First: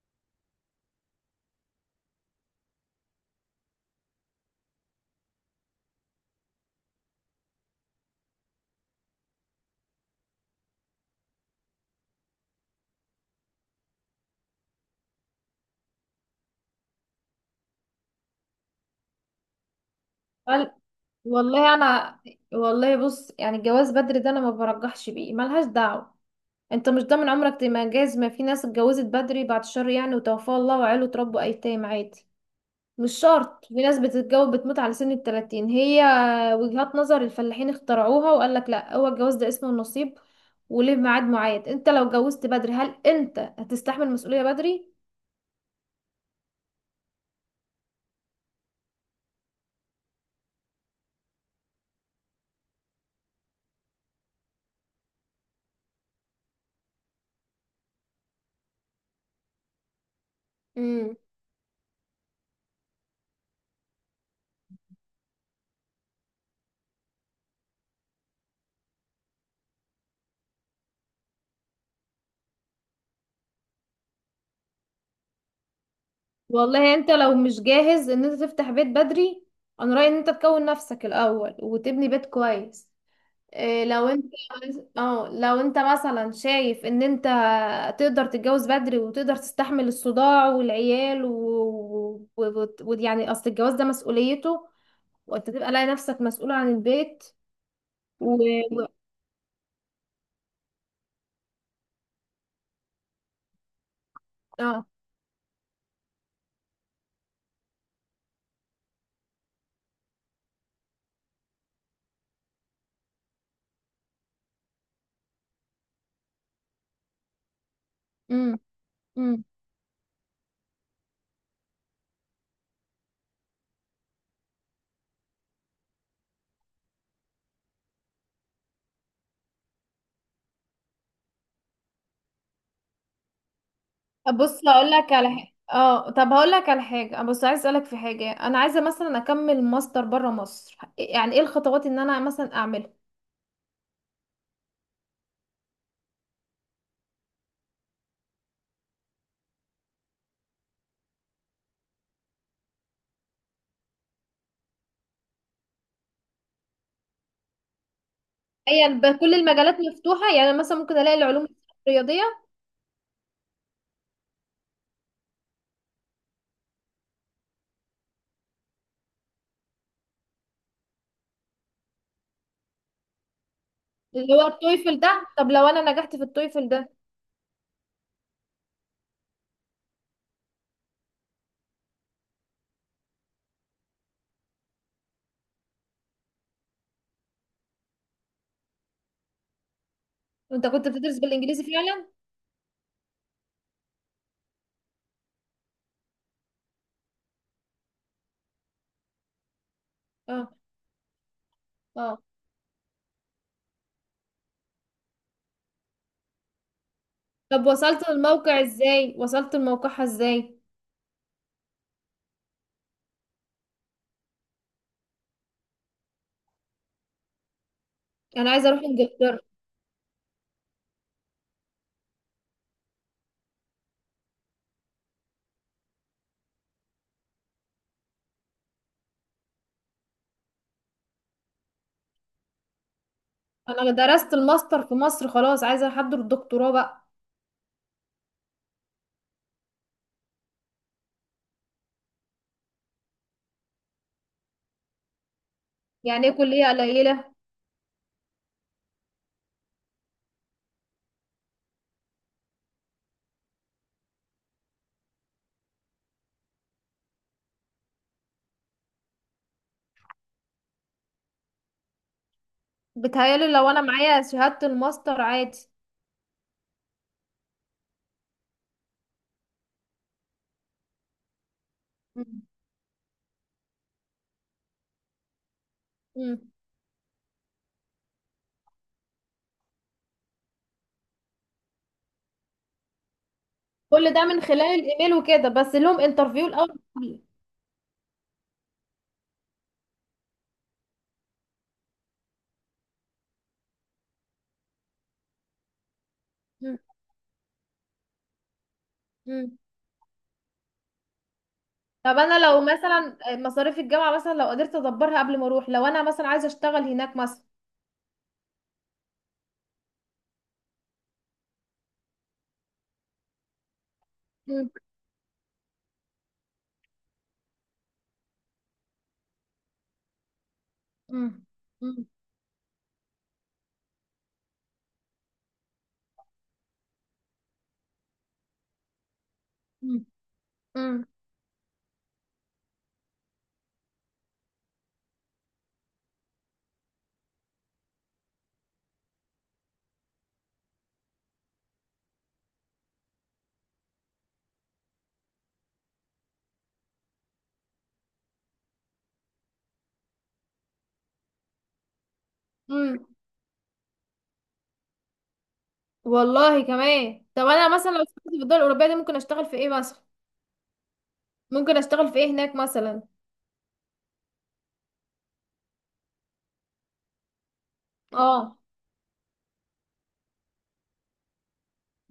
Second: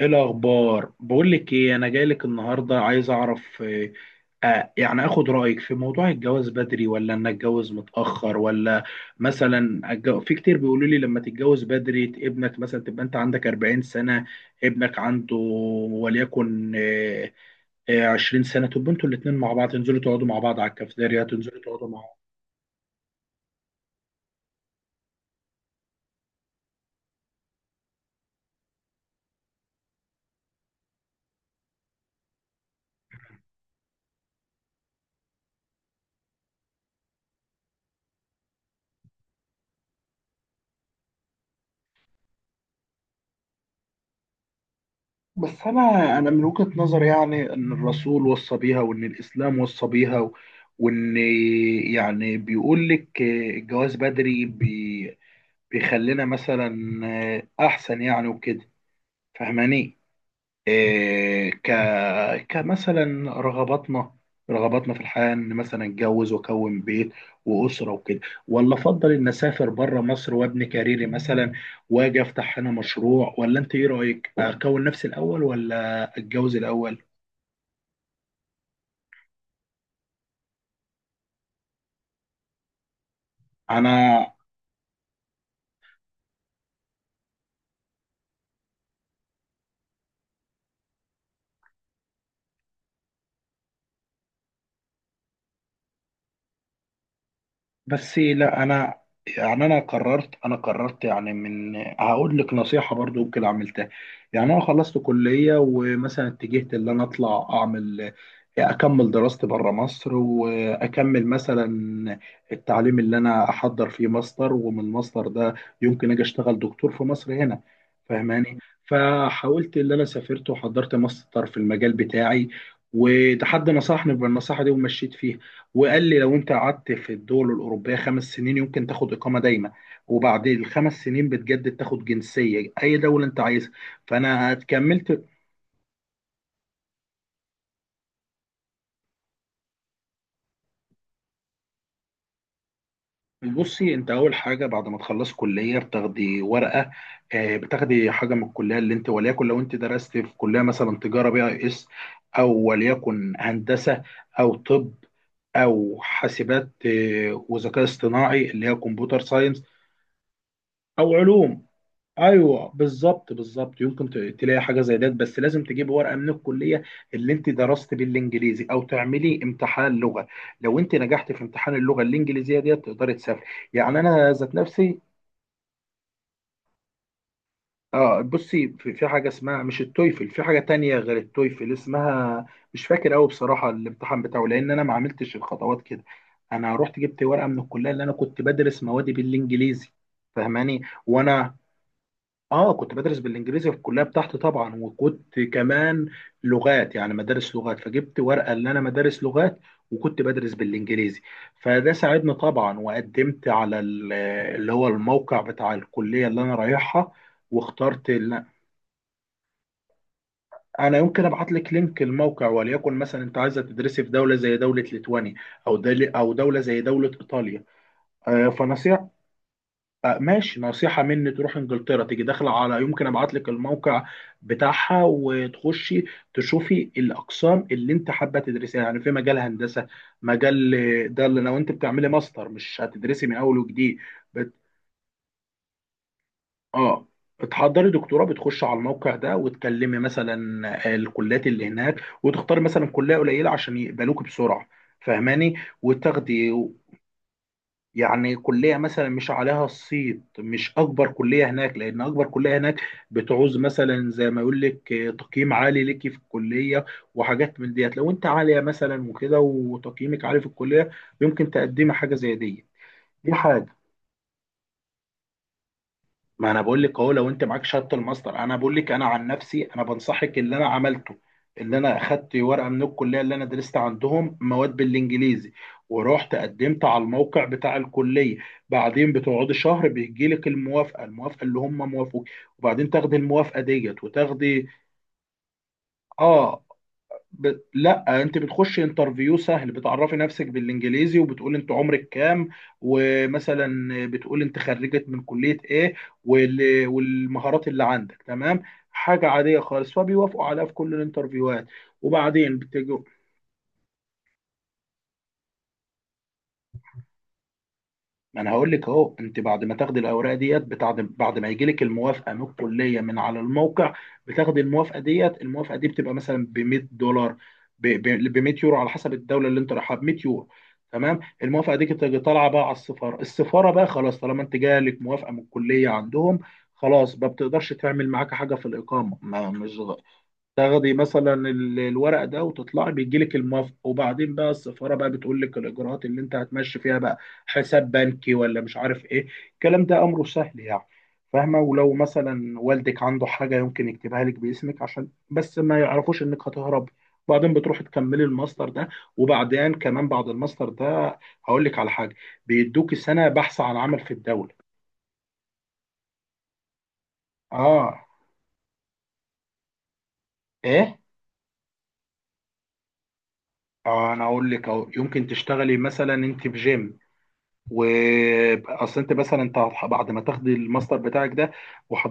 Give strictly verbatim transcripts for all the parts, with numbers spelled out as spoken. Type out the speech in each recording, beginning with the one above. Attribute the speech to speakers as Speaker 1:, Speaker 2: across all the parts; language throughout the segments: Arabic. Speaker 1: ايه الاخبار؟ بقول لك ايه، انا جاي لك النهارده عايز اعرف. آه، آه، يعني اخد رايك في موضوع الجواز بدري ولا ان اتجوز متاخر، ولا مثلا أتج- في كتير بيقولوا لي لما تتجوز بدري ابنك مثلا تبقى انت عندك أربعين سنه، ابنك عنده وليكن آه، آه، عشرين سنه، تبقوا انتوا الاثنين مع بعض، تنزلوا تقعدوا مع بعض على
Speaker 2: وال-
Speaker 1: الكافيتيريا، تنزلوا
Speaker 2: والله
Speaker 1: تقعدوا مع
Speaker 2: انا والله، بص، يعني الجواز بدري ده انا ما برجحش بيه، ملهاش دعوه. انت مش ضامن عمرك تجهز. ما في ناس اتجوزت بدري، بعد الشر يعني، وتوفاها الله وعيله تربوا ايتام عادي. مش شرط، في ناس بتتجوز بتموت على سن التلاتين. هي وجهات نظر الفلاحين اخترعوها، وقال لك لا، هو الجواز ده اسمه النصيب وليه ميعاد معين؟ انت لو اتجوزت بدري، هل انت هتستحمل مسؤوليه بدري؟
Speaker 1: بس انا انا من وجهة نظري، يعني ان الرسول وصى بيها وان الاسلام وصى بيها و- وان يعني بيقول لك الجواز بدري بي- بيخلينا مثلا احسن يعني، وكده. فاهماني؟ إيه ك كمثلا رغباتنا رغباتنا في الحياة، ان مثلا اتجوز واكون بيت واسرة وكده، ولا افضل ان اسافر بره مصر وابني كاريري مثلا واجي افتح هنا مشروع. ولا انت ايه رأيك، اكون نفسي الاول ولا اتجوز
Speaker 2: والله
Speaker 1: الاول؟
Speaker 2: انت لو مش جاهز ان انت تفتح بيت بدري، انا رأيي ان انت تكون نفسك الاول وتبني بيت كويس. إيه لو
Speaker 1: انا
Speaker 2: انت اه لو انت مثلا شايف ان انت تقدر تتجوز بدري، وتقدر تستحمل الصداع والعيال، ويعني و... و... و... و- يعني اصل الجواز ده مسؤوليته، وانت تبقى لاقي نفسك مسؤول عن البيت
Speaker 1: بس
Speaker 2: و...
Speaker 1: لا
Speaker 2: و...
Speaker 1: انا يعني انا قررت انا قررت يعني. من هقول لك نصيحه برضو ممكن عملتها، يعني انا
Speaker 2: اه
Speaker 1: خلصت كليه ومثلا اتجهت ان انا اطلع اعمل، اكمل دراستي بره مصر، واكمل مثلا التعليم اللي انا احضر فيه ماستر، ومن الماستر ده يمكن اجي اشتغل دكتور في مصر هنا. فاهماني؟
Speaker 2: امم
Speaker 1: فحاولت اللي انا سافرت وحضرت ماستر في المجال بتاعي، وده حد نصحني بالنصيحه دي ومشيت فيها. وقال لي لو انت قعدت في الدول الاوروبيه خمس سنين يمكن تاخد اقامه دايمه، وبعد الخمس سنين بتجدد تاخد جنسيه اي دوله انت عايزها. فانا
Speaker 2: بص، هقول لك
Speaker 1: كملت.
Speaker 2: على حاجه اه طب، هقول لك على حاجه. بص، عايز اسالك في حاجه، انا عايزه مثلا اكمل ماستر بره مصر. يعني ايه الخطوات ان انا مثلا اعملها؟
Speaker 1: بصي، انت اول حاجه بعد ما تخلص كليه بتاخدي ورقه، آه، بتاخدي حاجه من الكليه اللي انت، وليكن لو انت درست في كليه مثلا تجاره بي اي اس، او وليكن هندسه، او طب، او حاسبات آه، وذكاء اصطناعي اللي هي
Speaker 2: هي
Speaker 1: كمبيوتر
Speaker 2: الب- كل
Speaker 1: ساينس،
Speaker 2: المجالات مفتوحه؟ يعني مثلا ممكن
Speaker 1: او
Speaker 2: الاقي العلوم
Speaker 1: علوم.
Speaker 2: الرياضيه.
Speaker 1: ايوه بالظبط بالظبط، يمكن ت- تلاقي حاجه زي ده، بس لازم تجيب ورقه من الكليه اللي انت درست بالانجليزي، او تعملي امتحان لغه. لو انت نجحت في امتحان اللغه الانجليزيه ديت تقدري تسافري. يعني انا
Speaker 2: اللي هو
Speaker 1: ذات نفسي،
Speaker 2: التويفل ده، طب لو انا نجحت في التويفل ده؟
Speaker 1: اه بصي في, في حاجه اسمها، مش التويفل، في حاجه تانية غير التويفل اسمها، مش فاكر قوي بصراحه الامتحان بتاعه لان انا ما عملتش الخطوات كده. انا رحت جبت ورقه من الكليه اللي انا كنت بدرس موادي بالانجليزي،
Speaker 2: انت
Speaker 1: فاهماني؟
Speaker 2: كنت بتدرس
Speaker 1: وانا
Speaker 2: بالانجليزي فعلا؟
Speaker 1: اه كنت بدرس بالانجليزي في الكليه بتاعتي طبعا، وكنت كمان لغات، يعني مدارس لغات، فجبت ورقه ان انا مدارس لغات وكنت
Speaker 2: اه،
Speaker 1: بدرس بالانجليزي. فده
Speaker 2: اه،
Speaker 1: ساعدني طبعا، وقدمت على ال- اللي هو الموقع بتاع الكليه اللي انا رايحها،
Speaker 2: طب وصلت
Speaker 1: واخترت ال-
Speaker 2: للموقع ازاي وصلت لموقعها ازاي؟
Speaker 1: انا يمكن ابعت لك لينك الموقع. وليكن مثلا انت عايزه تدرسي في دوله زي دوله ليتوانيا، او دل- او دوله زي دوله ايطاليا. آه،
Speaker 2: انا عايزه اروح
Speaker 1: فنصيحه،
Speaker 2: انجلترا.
Speaker 1: آه، ماشي، نصيحة مني تروح انجلترا، تيجي داخلة على، يمكن ابعت لك الموقع بتاعها، وتخشي تشوفي الاقسام اللي انت حابة تدرسيها، يعني في مجال هندسة، مجال، آه، ده اللي لو انت بتعملي ماستر مش هتدرسي من اول
Speaker 2: انا
Speaker 1: وجديد.
Speaker 2: درست
Speaker 1: بت...
Speaker 2: الماستر في مصر، خلاص عايزه احضر الدكتوراه بقى.
Speaker 1: اه، بتحضري دكتوراه، بتخش على الموقع ده وتكلمي مثلا آه، الكليات اللي هناك، وتختاري مثلا كلية قليلة عشان يقبلوك بسرعة. فاهماني؟
Speaker 2: يعني ايه
Speaker 1: وتاخدي.
Speaker 2: كليه قليله؟
Speaker 1: يعني كلية مثلا مش عليها الصيت، مش أكبر كلية هناك، لأن أكبر كلية هناك بتعوز مثلا، زي ما يقول لك، آه، تقييم عالي ليكي في الكلية وحاجات من ديت. لو أنت عالية مثلا وكده وتقييمك عالي في الكلية يمكن تقدمي حاجة زي دي. دي
Speaker 2: بتهيألي لو
Speaker 1: حاجة،
Speaker 2: انا معايا شهادة الماستر عادي.
Speaker 1: ما انا بقول لك اهو، لو انت معاك شهاده الماستر، انا بقول لك انا عن نفسي انا بنصحك اللي انا عملته، اللي انا اخدت
Speaker 2: مم.
Speaker 1: ورقه من الكليه اللي انا درست عندهم مواد بالانجليزي، ورحت
Speaker 2: مم.
Speaker 1: قدمت على الموقع بتاع الكليه. بعدين بتقعدي شهر، بيجي لك الموافقه، الموافقه اللي هم موافقوك، وبعدين تاخدي الموافقه ديت
Speaker 2: كل ده من خلال
Speaker 1: وتاخدي.
Speaker 2: الايميل وكده، بس لهم انترفيو
Speaker 1: اه
Speaker 2: الاول؟
Speaker 1: ب... لا، انت بتخش انترفيو سهل، بتعرفي نفسك بالانجليزي وبتقول انت عمرك كام، ومثلا بتقول انت خرجت من كلية ايه،
Speaker 2: مم.
Speaker 1: وال... والمهارات اللي عندك. تمام؟ حاجة
Speaker 2: مم.
Speaker 1: عادية خالص، فبيوافقوا عليها في كل الانترفيوهات.
Speaker 2: طب انا
Speaker 1: وبعدين
Speaker 2: لو
Speaker 1: بتج...
Speaker 2: مثلا مصاريف الجامعة مثلا لو قدرت ادبرها قبل ما اروح، لو انا مثلا عايزة اشتغل هناك مثلا.
Speaker 1: ما انا هقول لك اهو، انت بعد ما تاخدي الاوراق ديت بتاعد، بعد ما يجي لك الموافقه من الكليه من على الموقع، بتاخدي
Speaker 2: مم.
Speaker 1: الموافقه ديت، الموافقه دي بتبقى مثلا ب مئة دولار، ب مية يورو، على حسب الدوله اللي انت رايحها، ب مية يورو. تمام؟
Speaker 2: مم.
Speaker 1: الموافقه دي
Speaker 2: مم.
Speaker 1: بتيجي طالعه بقى على السفاره. السفاره بقى خلاص، طالما انت جالك موافقه من الكليه عندهم خلاص، ما بتقدرش تعمل معاك حاجه في الاقامه، ما مش،
Speaker 2: مم.
Speaker 1: تاخدي
Speaker 2: مم.
Speaker 1: مثلا ال- الورق ده وتطلعي، بيجي لك الموافقه، وبعدين بقى السفاره بقى بتقول لك الاجراءات اللي انت هتمشي فيها بقى. حساب بنكي، ولا مش عارف ايه الكلام ده، امره سهل يعني. فاهمه؟ ولو مثلا والدك عنده حاجه يمكن يكتبها لك باسمك عشان بس ما يعرفوش انك هتهرب. وبعدين بتروحي تكملي الماستر ده. وبعدين كمان بعد الماستر ده هقول لك على حاجه، بيدوكي
Speaker 2: مم.
Speaker 1: سنه بحث عن عمل في الدوله.
Speaker 2: والله، كمان طب انا مثلا لو
Speaker 1: اه،
Speaker 2: اشتغلت في الدول الاوروبية دي، ممكن اشتغل في ايه مثلا؟
Speaker 1: ايه؟
Speaker 2: ممكن اشتغل في ايه هناك مثلا؟
Speaker 1: آه انا اقول لك اهو، يمكن تشتغلي مثلا انت في جيم.
Speaker 2: اه.
Speaker 1: واصل، انت مثلا انت هتح- بعد ما تاخد الماستر بتاعك ده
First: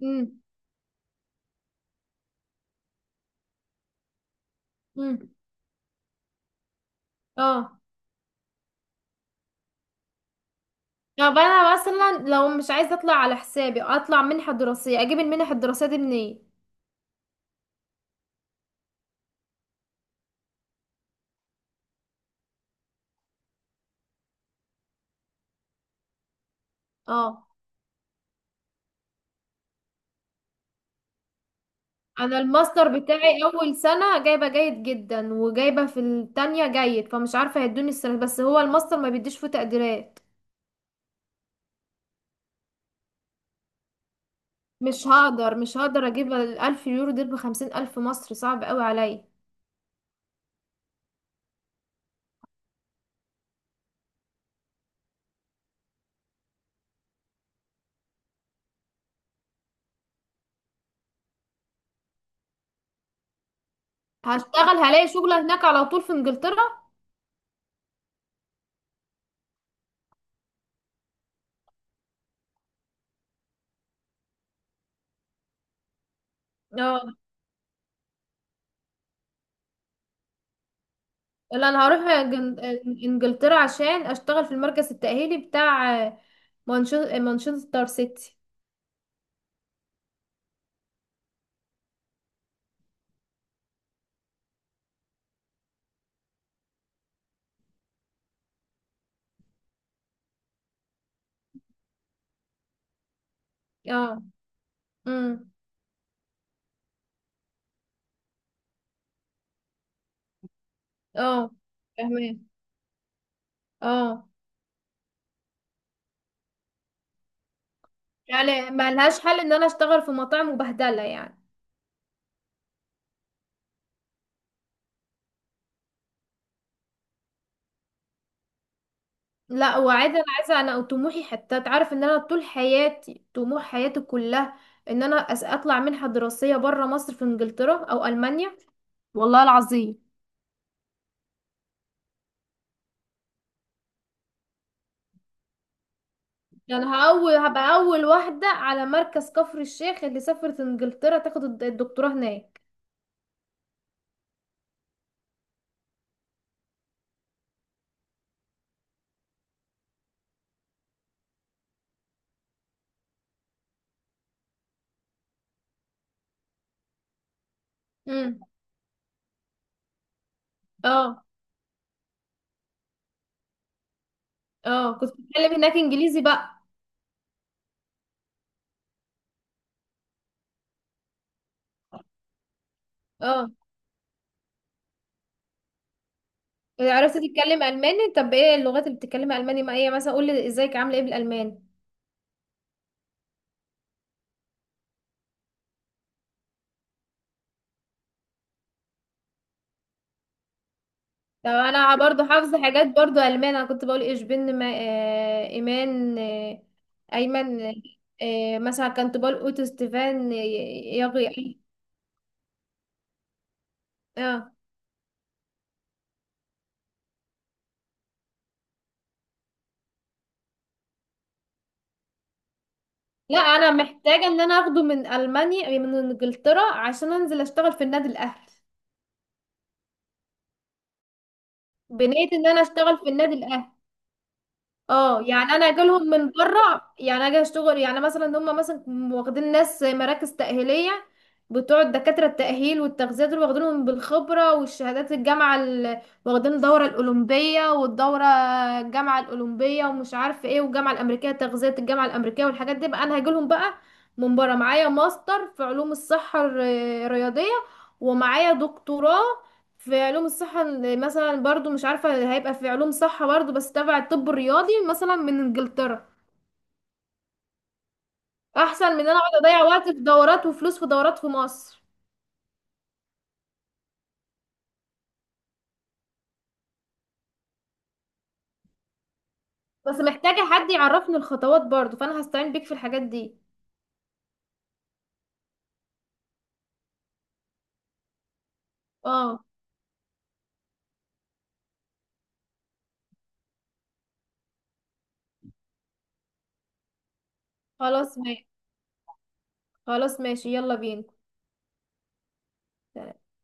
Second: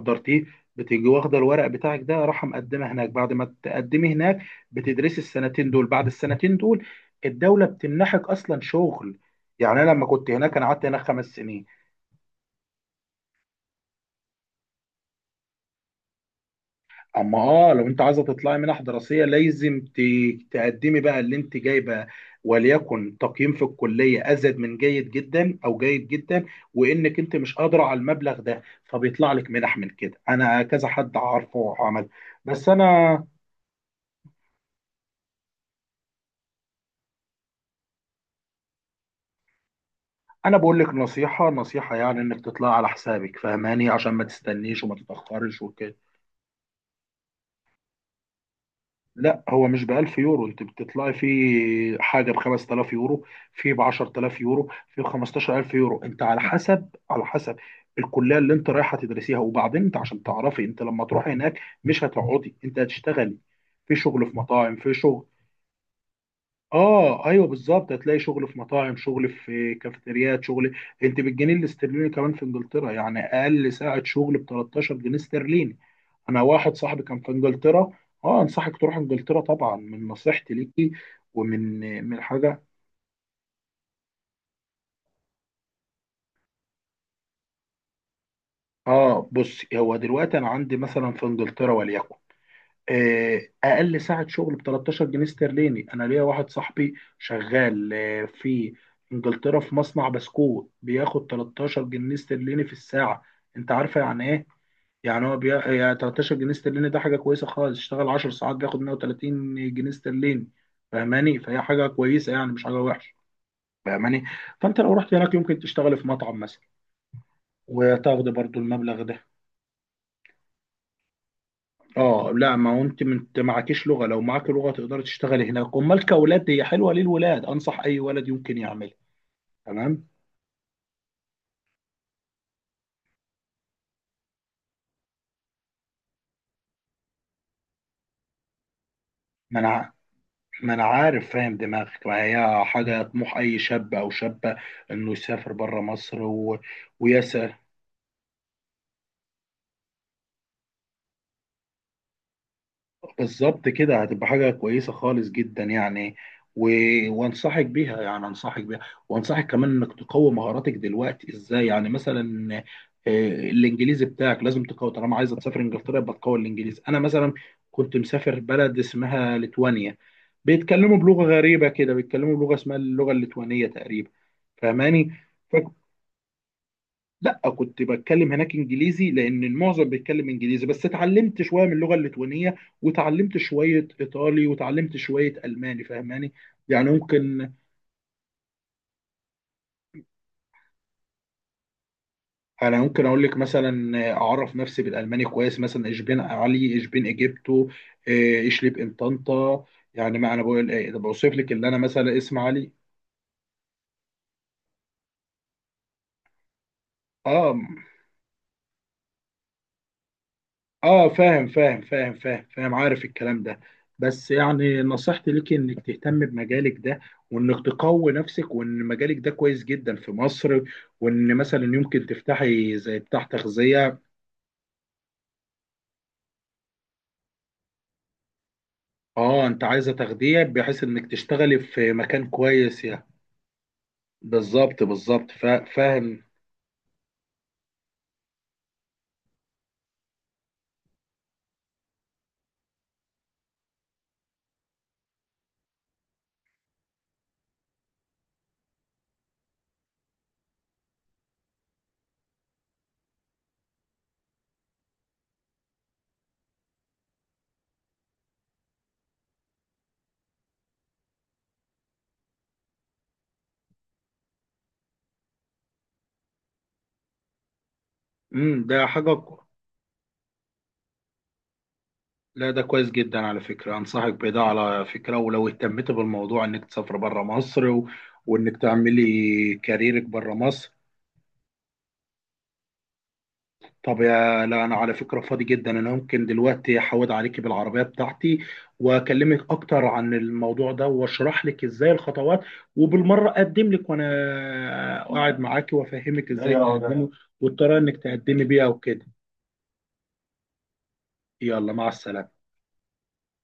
Speaker 2: مم.
Speaker 1: بتيجي واخده الورق بتاعك ده، راح مقدمه هناك. بعد ما تقدمي هناك بتدرسي
Speaker 2: مم.
Speaker 1: السنتين دول، بعد السنتين دول الدوله
Speaker 2: اه،
Speaker 1: بتمنحك اصلا شغل. يعني انا لما كنت هناك، انا قعدت هناك خمس
Speaker 2: طب
Speaker 1: سنين.
Speaker 2: انا مثلا لو مش عايزه اطلع على حسابي، اطلع منحه دراسيه، اجيب المنح الدراسيه دي منين؟
Speaker 1: اما اه، لو انت عايزه تطلعي منح دراسيه لازم ت- تقدمي بقى اللي انت جايبه، وليكن تقييم في الكليه ازيد من جيد جدا، او جيد جدا، وانك انت
Speaker 2: اه،
Speaker 1: مش قادره على المبلغ ده، فبيطلع لك منح من كده. انا كذا حد عارفه وعمل.
Speaker 2: انا
Speaker 1: بس
Speaker 2: الماستر
Speaker 1: انا
Speaker 2: بتاعي اول سنه جايبه جيد جدا، وجايبه في التانية جيد، فمش عارفه هيدوني السنه، بس هو الماستر ما بيديش فيه تقديرات.
Speaker 1: انا بقول لك نصيحه، نصيحه يعني، انك تطلعي على حسابك فاهماني؟ عشان ما تستنيش وما
Speaker 2: مش هقدر،
Speaker 1: تتاخرش
Speaker 2: مش
Speaker 1: وكده.
Speaker 2: هقدر اجيب الالف يورو دول، بخمسين الف مصري صعب قوي عليا.
Speaker 1: لا هو مش ب ألف يورو، انت بتطلعي في حاجه ب خمسة آلاف يورو، في ب عشرة آلاف يورو، في ب خمستاشر ألف يورو، انت على حسب، على حسب الكليه اللي انت رايحه تدرسيها. وبعدين انت عشان تعرفي، انت لما تروحي هناك مش هتقعدي، انت هتشتغلي في شغل، في مطاعم،
Speaker 2: هشتغل،
Speaker 1: في
Speaker 2: هلاقي
Speaker 1: شغل.
Speaker 2: شغل هناك على طول في انجلترا؟
Speaker 1: اه ايوه بالظبط، هتلاقي شغل في مطاعم، شغل في كافيتريات، شغل انت بالجنيه الاسترليني كمان في انجلترا. يعني اقل ساعه شغل ب ثلاثة عشر جنيه استرليني. انا واحد صاحبي
Speaker 2: اه،
Speaker 1: كان في انجلترا، اه انصحك تروح انجلترا طبعا، من نصيحتي ليكي
Speaker 2: لا انا
Speaker 1: ومن من
Speaker 2: هروح جن-
Speaker 1: حاجه
Speaker 2: انجلترا عشان اشتغل في المركز التأهيلي بتاع آه، مانشو- مانشستر سيتي.
Speaker 1: اه بص، هو دلوقتي انا عندي مثلا في انجلترا وليكن آه، اقل ساعه شغل ب تلاتاشر جنيه استرليني. انا ليا واحد صاحبي شغال آه، في انجلترا في مصنع بسكوت، بياخد تلاتاشر جنيه استرليني في الساعه. انت عارفه
Speaker 2: اه.
Speaker 1: يعني ايه؟ يعني هو بي...
Speaker 2: امم.
Speaker 1: يعني ثلاثة عشر جنيه استرليني ده حاجه كويسه خالص. اشتغل عشر ساعات بياخد مية وتلاتين جنيه استرليني. فاهماني؟
Speaker 2: اه،
Speaker 1: فهي حاجه كويسه
Speaker 2: فاهمين.
Speaker 1: يعني، مش حاجه وحشه. فاهماني؟
Speaker 2: اه.
Speaker 1: فانت لو رحت هناك يمكن تشتغل في مطعم مثلا وتاخد برضو
Speaker 2: يعني ما
Speaker 1: المبلغ
Speaker 2: لهاش
Speaker 1: ده.
Speaker 2: حل ان انا اشتغل في مطاعم وبهدله يعني؟
Speaker 1: اه لا، ما هو انت من- انت معكيش لغه، لو معاك لغه تقدر تشتغل هناك. امال، كاولاد هي حلوه للولاد، انصح اي ولد يمكن يعملها.
Speaker 2: لا،
Speaker 1: تمام.
Speaker 2: وعايزه انا عايزه، انا طموحي، حتى تعرف ان انا طول حياتي طموح، حياتي كلها ان انا أس- اطلع منحه دراسيه بره مصر، في انجلترا او المانيا. والله
Speaker 1: ما انا ع-
Speaker 2: العظيم.
Speaker 1: ما انا عارف فاهم دماغك، ما هي حاجه طموح اي شاب او شابه انه يسافر بره مصر و...
Speaker 2: يعني هأول
Speaker 1: ويسعى.
Speaker 2: هبقى اول واحده على مركز كفر الشيخ اللي سافرت انجلترا تاخد الد- الدكتوراه هناك.
Speaker 1: بالظبط كده، هتبقى حاجة كويسة خالص جدا يعني، و... وانصحك بيها يعني انصحك بيها. وانصحك كمان انك تقوي مهاراتك دلوقتي ازاي، يعني مثلا آه، الانجليزي بتاعك لازم تقوي، طالما عايزه تسافر انجلترا يبقى تقوي الانجليزي. انا مثلا كنت مسافر
Speaker 2: امم.
Speaker 1: بلد اسمها ليتوانيا، بيتكلموا بلغة
Speaker 2: اه،
Speaker 1: غريبة كده، بيتكلموا بلغة اسمها اللغة الليتوانية تقريبا.
Speaker 2: اه.
Speaker 1: فاهماني؟
Speaker 2: كنت بتكلم هناك انجليزي بقى؟
Speaker 1: لا كنت بتكلم هناك انجليزي، لان المعظم بيتكلم انجليزي، بس اتعلمت شويه من اللغه الليتوانيه، وتعلمت
Speaker 2: اه،
Speaker 1: شويه ايطالي، وتعلمت شويه الماني. فاهماني؟ يعني
Speaker 2: عرفت
Speaker 1: ممكن،
Speaker 2: تتكلم الماني؟ طب ايه اللغات اللي بتتكلمها الماني؟ ما هي مثلا قول لي ازيك عامله ايه بالالماني.
Speaker 1: انا ممكن اقول لك مثلا اعرف نفسي بالالماني كويس، مثلا ايش بين علي، ايش بين اجيبتو، ايش ليب ان طنطا. يعني ما انا بقول ايه ده، بوصف
Speaker 2: طب
Speaker 1: لك اللي انا
Speaker 2: انا
Speaker 1: مثلا
Speaker 2: برضو
Speaker 1: اسم
Speaker 2: حافظه
Speaker 1: علي.
Speaker 2: حاجات برضو الماني. انا كنت بقول ايش بن، ما آه ايمان آه
Speaker 1: اه
Speaker 2: ايمن. آه مثلا كنت بقول اوتو ستيفان آه،
Speaker 1: اه
Speaker 2: يغي.
Speaker 1: فاهم فاهم فاهم فاهم فاهم، عارف الكلام ده. بس
Speaker 2: اه،
Speaker 1: يعني نصيحتي ليك انك تهتم بمجالك ده، وانك تقوي نفسك، وان مجالك ده كويس جدا في مصر، وان مثلا يمكن تفتحي زي بتاع
Speaker 2: لا انا
Speaker 1: تغذية.
Speaker 2: محتاجه ان انا اخده من المانيا، من انجلترا، عشان انزل اشتغل في النادي الاهلي.
Speaker 1: اه انت عايزة تغذية بحيث انك تشتغلي في مكان
Speaker 2: بنيت ان انا
Speaker 1: كويس
Speaker 2: اشتغل
Speaker 1: يعني.
Speaker 2: في النادي الاهلي.
Speaker 1: بالظبط
Speaker 2: اه،
Speaker 1: بالظبط،
Speaker 2: يعني
Speaker 1: فا-
Speaker 2: انا اجي لهم
Speaker 1: فاهم.
Speaker 2: من بره، يعني اجي اشتغل، يعني مثلا ان هم مثلا واخدين ناس مراكز تاهيليه، بتوع الدكاتره التاهيل والتغذيه دول، واخدينهم بالخبره والشهادات الجامعه ال- واخدين الدوره الاولمبيه، والدوره الجامعه الاولمبيه، ومش عارفه ايه، والجامعه الامريكيه تغذيه، الجامعه الامريكيه والحاجات دي بقى. انا هاجي لهم بقى من بره معايا ماستر في علوم الصحه الر- الرياضيه، ومعايا دكتوراه في علوم الصحة ال- مثلا، برضو مش عارفة، هيبقى في علوم صحة برضو، بس تبع الطب الرياضي مثلا، من انجلترا.
Speaker 1: امم، ده
Speaker 2: احسن من ان
Speaker 1: حاجة
Speaker 2: انا اقعد
Speaker 1: كو-
Speaker 2: اضيع وقت في دورات وفلوس في دورات في مصر.
Speaker 1: لا ده كويس جدا على فكرة، انصحك بده على فكرة، ولو اهتمت بالموضوع انك تسافر بره مصر و... وانك تعملي
Speaker 2: بس
Speaker 1: كاريرك بره
Speaker 2: محتاجة حد
Speaker 1: مصر.
Speaker 2: يعرفني الخطوات برضو، فانا هستعين بيك في الحاجات دي.
Speaker 1: طب يا لا، انا على فكره فاضي جدا، انا ممكن دلوقتي احود عليكي بالعربيه بتاعتي
Speaker 2: اه،
Speaker 1: واكلمك اكتر عن الموضوع ده واشرح لك ازاي الخطوات، وبالمره اقدم لك وانا قاعد معاكي، وافهمك ازاي، ايوه تقدمي، والطريقه انك
Speaker 2: خلاص
Speaker 1: تقدمي
Speaker 2: ماشي.
Speaker 1: بيها وكده.
Speaker 2: خلاص ماشي، يلا بينا.
Speaker 1: يلا مع السلامه.